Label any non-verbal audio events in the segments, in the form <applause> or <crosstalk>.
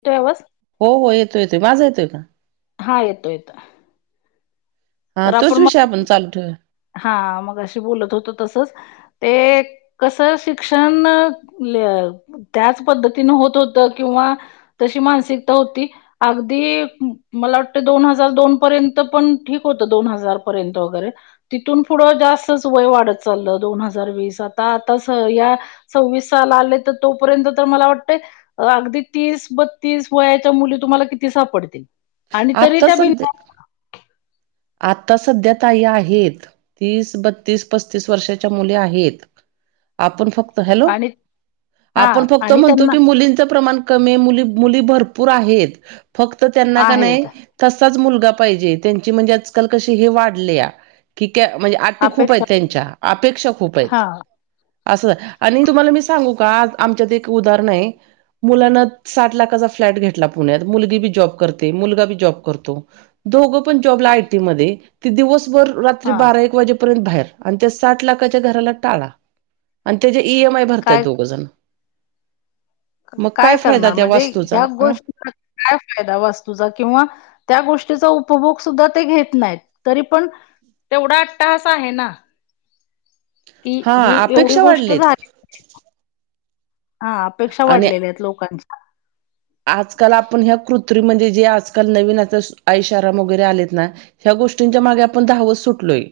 येतोय आवाज? हो हो येतोय येतोय माझा येतोय का? हा येतोय येतो. हा तर तोच आपण विषय मग चालू ठेवूया हा मगाशी बोलत होतो तसंच. ते कसं शिक्षण ल्य त्याच पद्धतीनं होत होतं किंवा तशी मानसिकता होती अगदी मला वाटतंय दोन हजार दोन पर्यंत पण ठीक होतं दोन हजारपर्यंत वगैरे. तिथून पुढं जास्तच वय वाढत चाललं दोन हजार वीस आता आता स या सव्वीस साल आलंय तर तोपर्यंत तर मला वाटतंय अ अगदी तीस-बत्तीस वयाच्या मुली तुम्हाला किती सापडतील. आणि तरीही आता त्या बिल सध्या आता सध्या ताई आहेत. तीस, बत्तीस, पस्तीस वर्षाच्या मुली आहेत. आपण फक्त हॅलो, आणि हा आपण फक्त आणि म्हणतो त्यांना की मुलींचं प्रमाण कमी मुली मुली भरपूर आहेत, फक्त त्यांना कनयं आहेत तसाच मुलगा पाहिजे त्यांची म्हणजे आजकाल कशी हे वाढलेया कीती म्हणजे आटी खूप आहेत अपेक्षा त्यांच्या, अपेक्षा खूप आहेत. हा असं आणि तुम्हाला मी सांगू का आमच्यात एक उदाहरण आहे मुलानं साठ लाखाचा फ्लॅट घेतला पुण्यात मुलगी बी जॉब करते, मुलगा बी जॉब करतो. दोघं पण जॉबला आ. य. टी. मध्ये ते दिवसभर रात्री हा बारा- एक वाजेपर्यंत बाहेर आणि त्या साठ लाखाच्या घराला टाळा आणि त्यांचे इ. एम. आय भरतात काय दोघं जण मग काय फायदा करणार त्या म्हणजे वास्तूचा ह्या अं? गोष्टीचा काय फायदा वास्तूचा किंवा त्या गोष्टीचा उपभोग सुद्धा ते घेत नाहीत, तरी पण तेवढा अट्टहास आहे ना की ही हा एवढी अपेक्षा गोष्ट वाढलेत झाली हा अपेक्षा आणि वाढलेल्या आहेत लोकांच्या आजकाल आपण ह्या कृत्रिम म्हणजे जे आजकाल नवीन आता आईशाराम वगैरे आलेत ना ह्या गोष्टींच्या मागे आपण धावत सुटलोय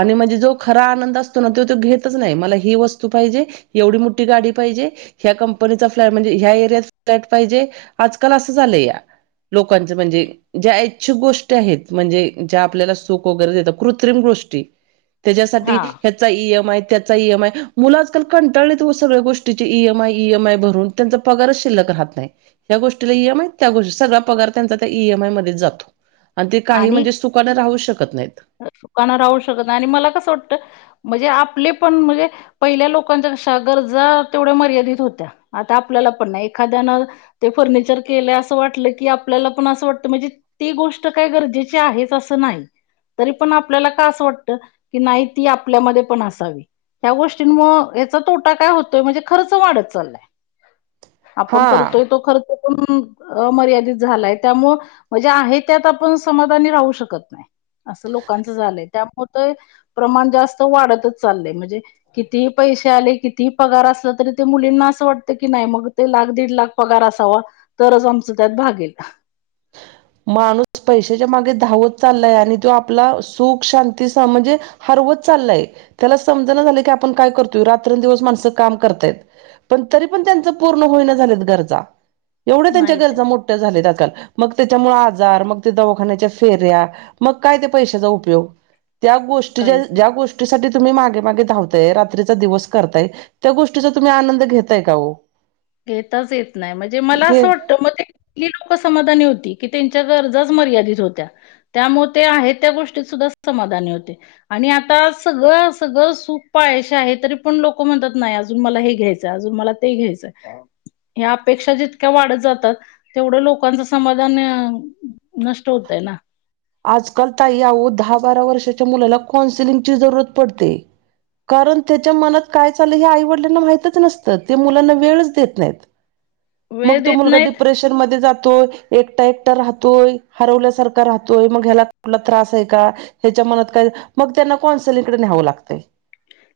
आणि म्हणजे जो खरा आनंद असतो ना तो तो घेतच नाही मला ही वस्तू पाहिजे एवढी मोठी गाडी पाहिजे ह्या कंपनीचा फ्लाय म्हणजे ह्या एरियात पाहीजे, आजकाल असं झालंया लोकांच म्हणजे ज्या इच्छुक गोष्टी आहेत म्हणजे, ज्या आपल्याला सुख वगैरे देतात कृत्रिम गोष्टी त्यांच्यासाठी हा ह्यात हेचा ई. एम. आय त्याचा ई. एम. आय मुलं आजकाल कंटाळलेत ओ सगळ्या गोष्टीचे E. M. I, E. M. I भरून त्यांचा पगारच शिल्लक राहत नाही या गोष्टीला ई. एम. आय त्या गोष्टी सगळा पगार त्यांचा त्या ई. एम. आय मध्येच जातो आणि ते काही म्हणजे सुखान राहूच शकतं नाहीत. सुखान राहू शकत नाय आणि मला कसं वाटत म्हणजे आपले पण म्हणजे पहिल्या लोकांच्या कशा गरजा तेवढ्या मर्यादित होत्या आता आपल्याला पण नाही एखाद्यानं ते फर्निचर केलंय असं वाटलं की आपल्याला पण असं वाटतं म्हणजे ते गोष्ट काय गरजेचे आहेच असं नाही तरी पण आपल्याला का असं वाटतं, की नाही ती आपल्यामध्ये पण असावी ह्या गोष्टीमुळं याचा तोटा काय होतोय म्हणजे खर्च वाढतं चाललाय आपण हा. करतोय तो खर्च पण अमर्यादित झालायं त्यामुळं म्हणजे आहे त्यात आपणं समाधानी राहू शकतं नाही, असं लोकांचं झालंय त्यात होतंय प्रमाण जास्त वाढतच चाललंय म्हजे कितीही पैसे आले, कितीही पगार असला तरी ते मुलींना असं वाटतं की नाही मग ते लाख दीड लाख पगार असावा तरच आमचं त्यात भागेल <unintelligible> माणूस पैशाच्या मागे धावत चाललाय आणि तो आपला सुख शांती स म्हणजे हरवत चाललाय त्याला समजणा झालय की आपण काय करतोय रात्रंदिवस माणसं काम करतायत पण तरी पण त्यांच पूर्ण होईना झालेत गरजा एवढ्या त्यांच्या नाही गरजा तर मोठ्या झाल्यात आकाल मग त्याच्यामुळं आजार मग त्या दवाखान्याच्या फेऱ्या मग काय त्या पैशाचा उपयोग ज्या गोष्टीच्या काहीच नाही. ज्या गोष्टीसाठी तुम्ही मागे मागे धावताय रात्रीचा दिवस करताय त्या गोष्टीचा तुम्ही आनंद घेताय का ओ. घेताच येत नाय म्हणजे मला घे असं वाटतं म ते ती लोक समाधानी होती, की त्यांच्या गरजाच मर्यादित होत्या. त्यामुळ ते आहेत त्या गोष्टीत सुद्धा समाधानी होते. आणि आता सगळं सगळं सूख पायाशी आहे तरी पण लोक म्हणतात नाही अजून मला हे घ्यायचं अजून मला ते घ्यायचंय हाय ह्या अपेक्षा जितक्या वाढत जातात तेवढ्या लोकांचं समाधान नष्ट होतंय ना, आजकाल ताई आवो दहा-बारा वर्षाच्या मुलाला कौन्सिलिंगची जरूरत पडते, कारण त्याच्या मनात काय चाललं हे आई-वडिलांना माहितच नसतं ते मुलांना वेळच देत नाहीत. <unintelligible> वेळ मग तो देत मुलगा नाहीत डिप्रेशन मध्ये जातोय, एकटा-एकटा राहतोय, हरवल्यासारखा राह तोय मग ह्याला कुठला त्रास आहे का? ह्याच्या मनात काय मग त्यांना कौन्सिलिंगकडे न्यावं लागतंय.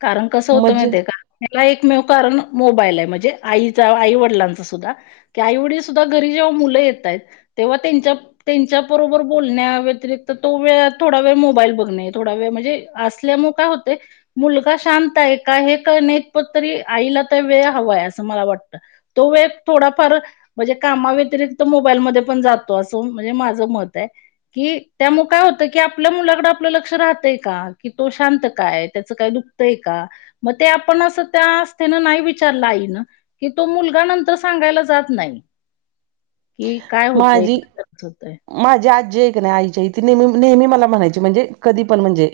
कारण कसं होतं म्हणजे माहितीय का.? ह्याला एकमेव कारण मोबाईल आहे म्हजे आईचा आई- वडिलांचा सुद्धा, ते आईवडील सुद्धा घरी जेव्हा मुलं येत आहेत तेव्हा त्यांच्या त्यांच्याबरोबर बोलण्या व्यतिरिक्त तो वेळ थोडा वेळ मोबाईल बघणे, थोडा वेळ म्हणजे अस ल्यामुळं काय होतयं मुलगा शांत आहे का? हे कळण्याइतपत तरी आईला त्या वेळ हवाय असं मला वाटतं. तो व एक थोडाफार म्हणजे कामाव्यतिरिक्त मोबाईल मध्ये पण जातो असं म्हणजे माझं मत आहे. कि त्यामुळं काय होतं की, आपल्या मुलाकडे आपलं लक्ष राहतंय का कि तो शांत का य त्याचं काही दुःखतयं का मग ते आपण असं त्या आस्थेने नाही विचारलं आईनं कि तो मुलगा नंतर सांगायला जात नाही, की काय होतंय, माझी एकंदरच होतय. माझी आजी आहे क नाही, आईची ती नेहमी मला म्हणायची म्हणजे कधी पण म्हणजे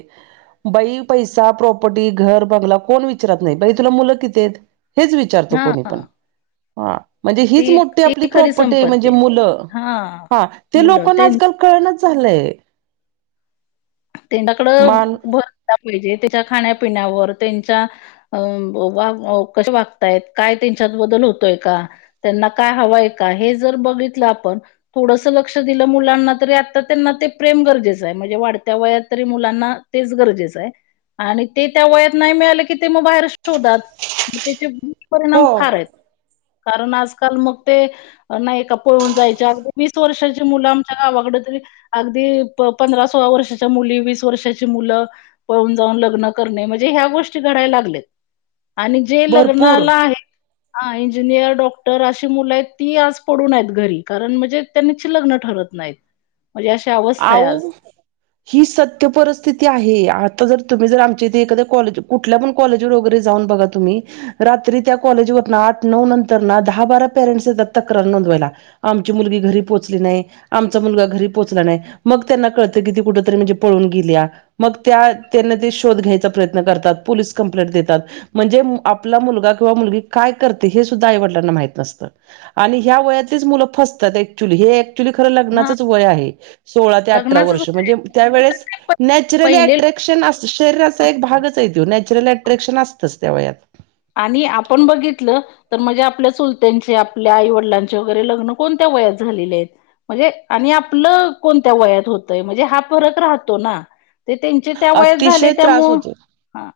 बाई पैसा, प्रॉपर्टी, घर, बंगला कोण विचारत नाही बाई तुला मुलं किती आहेत? हेच विचार विचारतो हा कोणी पण.. हां... म्हणजे ती हीच मोठी ती आपली खरी प्रॉपर्टी आहे म्हणजे संपत्ती मुल लं हा ते मुलं लोकांना ना त्यां आजकाल कळणाच झालंय, त्यांच्याकडं मान भर दिला पाहिजे, त्याच्या खाण्यापिण्यावर त्यांच्या अ वा कसे वागतायत, काय त्यांच्यात बदल होतोय का? त्यांना काय हवंय का हे जर बघितलं आपण, थोडसं लक्ष दिलं मुलांना तरी आता त्यांना ते प्रेम गरजेचं आहे. म्हणजे वाढ त्या वयात तरी मुलांना तेच गरजेचं आहे. आणि ते त्या वयात नाही मिळालं की ते मग बाहेर शोधात मग त्याची परिणाम हो फार आहेत कारण आजकाल मग ते, नाही का पळून जायच्या अगदी वीस वर्षाची मुलं आमच्या गावाकडं तरी, अगदी पंधरा-सोळा वर्ष, च्या मुली, वीस वर्षाची मुलं पळून जाऊन लग्न करणे, म्हणजे ह्या गोष्टी घडाय लागलेत. आणि जे भरपूर लग्नाला आहे, हा इंजिनियर डॉक्टर अशी मुलं आहेत ती आज पडून आहेत घरी, कारण म्हणजे त्यांची लग्न ठरत नाहीत. <inaudible> म्हणजे अशी अवस्थ आऊ ही सत्य परिस्थिती आहे, आता जर तुम्ही जर आमच्या इथे एखाद्या कॉलेज कुठ कुठल्या पण कॉलेजवर वगैरें जाऊन बघा तुम्ही, रात्री त्या कॉलेज वर ना आठ-नऊ नंतर ना, दहा-बारा पेरेंट्स येतात तक्रार नोंदवायला. आमची मुलगी घरी पोचली नाही, आमचा मुलगा घरी पोचला नाही. मग त्यांना कळतं की ती कुठं तरी म्हणजे पळून गेल्या, मग त्या त्यांना ते शोध घ्यायचा प्रयत्न करतात, पोलीस कंप्लेंट देतात. म्हणजे आपला मुलगा किंवा मुलगी काय करते? हे सुद्धा आईवडिलांना माहित नसतं. आणि ह्या वयातलीच मुलंच फसतात ऍक्च्युली, हे एक खरं हा लग्नाचच वय आहे, सोळा ते अठरा लग्नाचच वर्ष, म्हणजे त्या वळेस नॅचरली पहिले अट्रॅक् शरीराचा एक भागच आहे तो, नॅचरल अट्रॅक्शन असतंच त्या वयात. आणि आपण बघितलं तर म्हणजे आपल्या चुलत्यांनचे, आपल्या आई वडिलांचे वगैरे लग्नं कोणत्या वयात झालेले आहेत म्हणजे आणि आपलं कोणत्या वयात होतय, म्हणजे हा फरक राहतो ना. ते त्यांचे त्या वयात झाले अतिशय त्रास त्यामुळं, होतो हा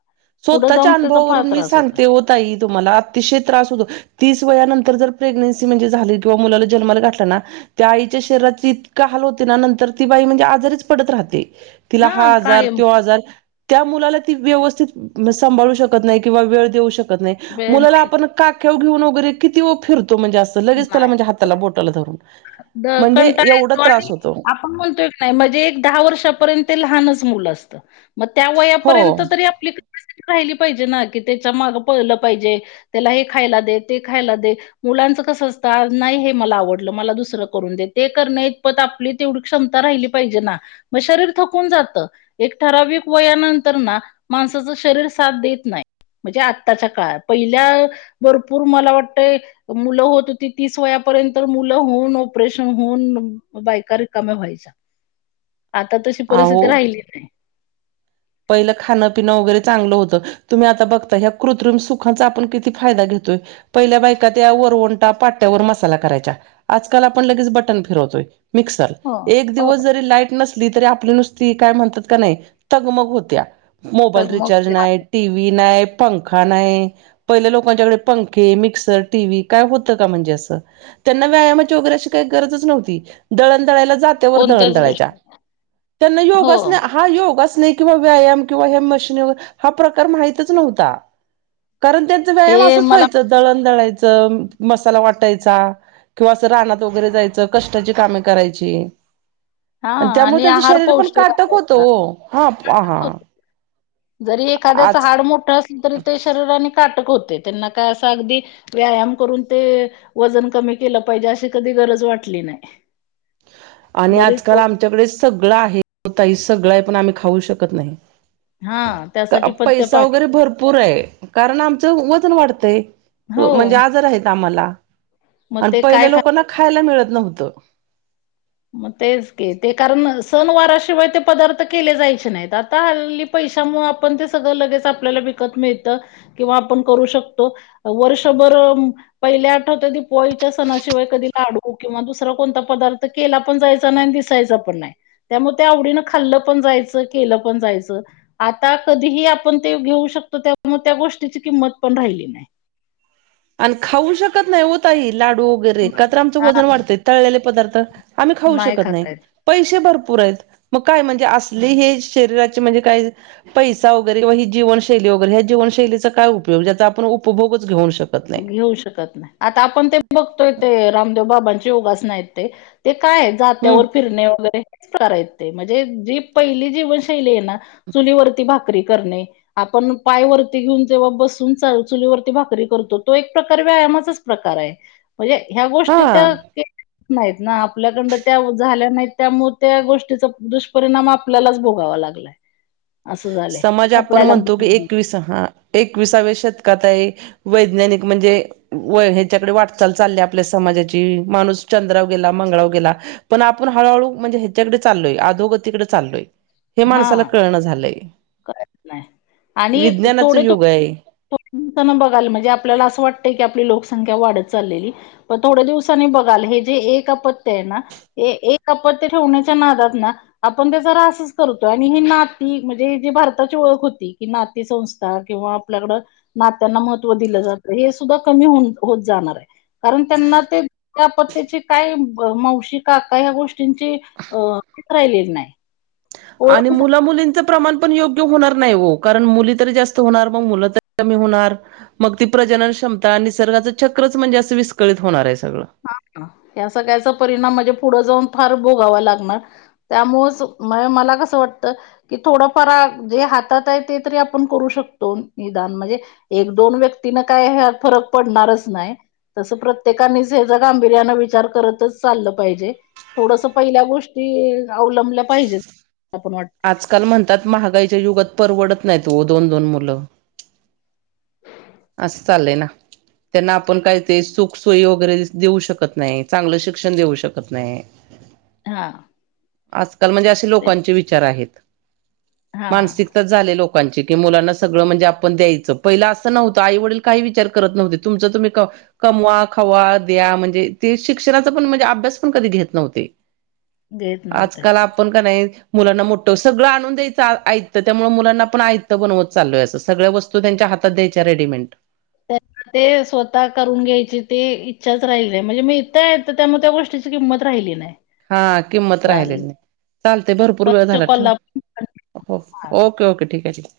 पुढं स्वतःच्या जाऊन त्याचा फार अनुभवावरून मी त्रास होता. सांगते हो ताई तुमाला अतिशय त्रास होतो तीस वयानंतर जर प्रेग्नेन्सी म्हणजे झाली, किंवा मुलाला जन्माला घाठला ना, त्या आईच्या शरीराची इतक हाल होते ना, नंतर ती बाई म्हणजे आजारीच पडत राहते. तिला हा आजार तो आजार, त्या मुलाला ती व्यवस्थित संभाळू शकत नाही किंवा वेळ देऊ शकत नाही, वेळ मुलाला नाही आपण काकेव घेऊन वगैरे किती ओ फिरतो म्हणजे असं, लगेच त्याला म्हणजे हाताला बोटाल धरून अं म्हणजे कंटाळा एवढा येतो त्रास आणि होतो म्हणतो एक नाही म्हणजे, एक दहा वर्षापर्यंत ते लहानच मुलं असतं मग त्या हो वयापर्यंत तरी आपली कपॅसिटी राहिली पाहिजे ना, कि त्याच्या माग पळलं पाहिजे. त्याला हे खायला दे ते खायला दे, मुलांचं कसं असतं, नाही हे मला आवडलं मला दुस दुसरं करून दे, ते करन्या इतपत आपली तेवढी क्षमता राहिली पाहिजे ना, मग शरीर थकून जातं. एक ठराविक वयानंतर ना, माणसाच शरीर साथ देत नाही. म्हणजे आत्ताच्या काळात, पहिल्या भरपूर मला वाटतय, मुलं होत होती तीस वयापर्यंत मुलं होऊन ऑपरेशन होऊन बायका रिकाम्या व्हायच्या आता तशी अहो परिस्थिती राहिली नाही. पहिलं खाणं पिंणं वगैरे चांगलं होतं, तुम्ही आता बघता, संग ह्या कृत्रिम सुखाचा आपण किती फायदा घेतोय. पहिल्या बायका त्या वरवंटा पाट्ट्यावर मसाला करायच्या, आजकाल आपण लगेच बटन फिरवतोय. मिक्सर, हो एक हो दिवस जरी लाईट नसली तरी आपली नुसती काय म्हणतात का नाही तगमग. हुत्या,, मोबाईल तर मग रिचार्ज नाही, टी व्ही नाही, पंखा नाही. पहिलं लोकांच्याकडे पंखे, मिक्सर, टी व्ही काय होतं का म्हणजे असं. त्यांना व्यायामाची वगैरे अशी काही गरजच नव्हती, दळण दळायला जाताना जात्यावर दळन कोणत्याच दळायच्या, गोष्टी त्यांना हो योगाच नाही, हां योगाच नाही किंवा व्यायाम किंवा मशनी, हा प्रकार माहितीच नव्हता कारण व्यायाम हे असच मला व्हायचं, दळण दळायचं, मसाला वाटायचा किंवा असं रानात वगैरे जायचं, कष्टाची कामे करायची. हा आणि त्यामुळे त्यांचं आहार शरीर पण पौष्टिक काटक होतं असायचा. ओ,, हां. जरी एखाद्याच हाड मोठं असलं तरी ते शरीराने काटक होतय, त्यांना काय असं अगदी व्यायाम करून ते वजन कमी केलं पाहिजे, अशी कधी गरज वाटली नाही. ह आणि बरेच आजकाल लोक आमच्याकडे सगळं आहे ओ ताई सगळं आहे, पण आम्ही खाऊ शकत नाही. हा त्यासाठी पथ्य पैसा पाणी वगैरे भरपूर पूर आहे, कारण आमचं वजन वाढतंय, हो म्हणजे आजार आहे आम्हाला. मग आणि ते पहिल्या काय खा लोकांना खायला मिळत नव्हतं. मग तेच की ते कारण सण वाराशिवाय ते पदार्थ केले जायचे नाहीत, आता हल्ली पैशा आपण ते सगळं लगेच आपल्याला विकत मिळतं, किंवा आपण करू शकतो, वर्षभर. पहिल्या आठवतय, ती दिपवाळीच्या सणाशिवाय कधी लाडू किंवा दुसरा कोणता पदार्थ तर केला पण जायचा नाही आणि दिसायच पण नाही. त्यामुळ ते आवडीनं खाल्लं पण जायचं केलं पण जायचं. आता कधीही आपण ते घेऊ शकतो त्यामूळ त्या गोष्टीची किंमत पण राहिली नाही. आणि खाऊ शकत नाही होत वो ताई लाडू. वगैरे का आमचं हा वजन वाढतय तळलेले पदार्थ, आम्ही खाऊ शकत नाही. खाता येत पैसे भरपूर आहेत, मग काय म्हणजे असली हे शरीराचे म्हणजे काय पैसा वगैरे ही जीवनशैली वगैर, ह्या जीवनशैलीचा काय उपयोग ज्याचा आपण उपभोगच घेऊन शकतो. घेऊ शकत नाही. आता आपण ते बघतोय ते, रामदेव बाबांची योगासन आहेत ते, ते काय आहेत. हम्म जात्यावर फिरणे वगैरे हे करायचे, म्हणजे जी पहिली जीवनशैली आहे ना. चुलीवरती भाकरी करणे. आपण पायवरती घेऊन जेव्हा बसून चुलीवरती भाकरी करतो. तो एक प्रकार व्यायामाचाच प्रकार हाय. म्हणजे ह्या गोष्टी हा त्या नाहीत ना आपल्याकडंन त्या झाल्या नाहीत त्यामुळ त्या गोष्टीचा दुष्परिणाम आप आपल्यालाच भोगावा लागलाय. असं झालंय समाज आपण कपड्याला म्हणतो की एकवीस हा, एकविसाव्या शतकात आहे. वैज्ञानिक म्हणजे व, ह्याच्याकडे वाटचाल चालली आपल्या समाजाची, माणूस चंद्राव गेला मंगळाव गेला. पण आपण हळूहळू म्हणजे ह्याच्याकडे चालोय आधोगतीकडे चालोय. हे माणसाला कळणा झालंय. कायचं नाही आणि विज्ञानाचं थोडे त युग आहे बघाला म्हणजे आपल्याला असं वाटतंय की आपली लोकसंख्या वाढत चाललेली. पण थोड्या दिवसांनी बघाल, हे जे एक आपत्य आहे ना. एक आपत्य ठेवण्याच्या नादात ना आपण त्याचा रासच करतोय आणि ही नाती म्हणजे जी भारताची ओळख होती, कि नाते संंस्था किंवा आपल्याकडं नात्यांना महत्त्व दिलं जातं, हे सुद्धा कमी हो, होत जाणार हाय. कारण त्यांना ते त्या आपत्याची काय मावशी -काका ह्या गोष्टींची अ शिस्त राहिलेली नाय. आणि मुला मुलींच प्रमाण पण योग्य होणार नाही हो, कारण मुली तरी जास्त होणार मग मुलं तरी कमी होणार. मग ती प्रजनन क्षमता आणि निसर्गाचं चक्रच म्हणजे असं विस्कळीत होणार हाय सगळं. हा, या सगळ्याचा परिणाम म्हणजे पुढं जाऊन फार भोगावा लागणार. त्यामुळेच मया, मला कसं वाटतं. कि थोडंफार जे हातात आहे ते तरी आपण करू शकतो. निदान म्हणजे एक दोन व्यक्तीन काय फरक पडणारच नाय. तस प्रत्येकानी हेज गांभीर्यान विचार करतच चाललं पाहिजे. थोडस पहिल्या गोष्टी अवलंबल्या पाहिजेत पण वाटत. आजकाल म्हणतात महागाईच्या युगात परवडत नाहीत वो दोन -दोन मुलं. असं चाललय ना. त्यांना आपण काय ते सुख-सोयी वगैरे देऊ शकत नाही, चांगलं शिक्षण देऊ शकत नाही. हां. आजकाल म्हणजे असे लोकांचे विचार आहेत. हा मानसिक ता, झाले लोकांची की मुलांना सगळं म्हणजे आपण द्यायचं, पहिलं असं नव्हतं आई -वडील काही विचार करत नव्हतेत. तुमच तुम्ही कम कमवा, खवा, द्या म्हणजे ते शिक्षणाचा पण म्हणजे अभ्यास पण कधी घेत नव्हते घेत नव्हते आजकाल आ पण कनही मुलांना मोठ सगळं आणून द्यायचं आयतं त्यामुळे मुलांना आपण आयतं बनवत चालोय सगळ्या वस तू त्यांच्या हातात द्यायच्या रेडीमेंट ते स्वतः करून घ्यायची ते इच्छाच राहिल नाही म्हणजे मिळतंय तर त्यामुळे त्या गोष्टीची किंमत राहिली नाही. हा किंमत राहिली चालेल नाही चालते भरपूर वेळ परत झाला ठेवा कॉलला आपण हां हो ठेव. ओके ओके ठीक आहे ठी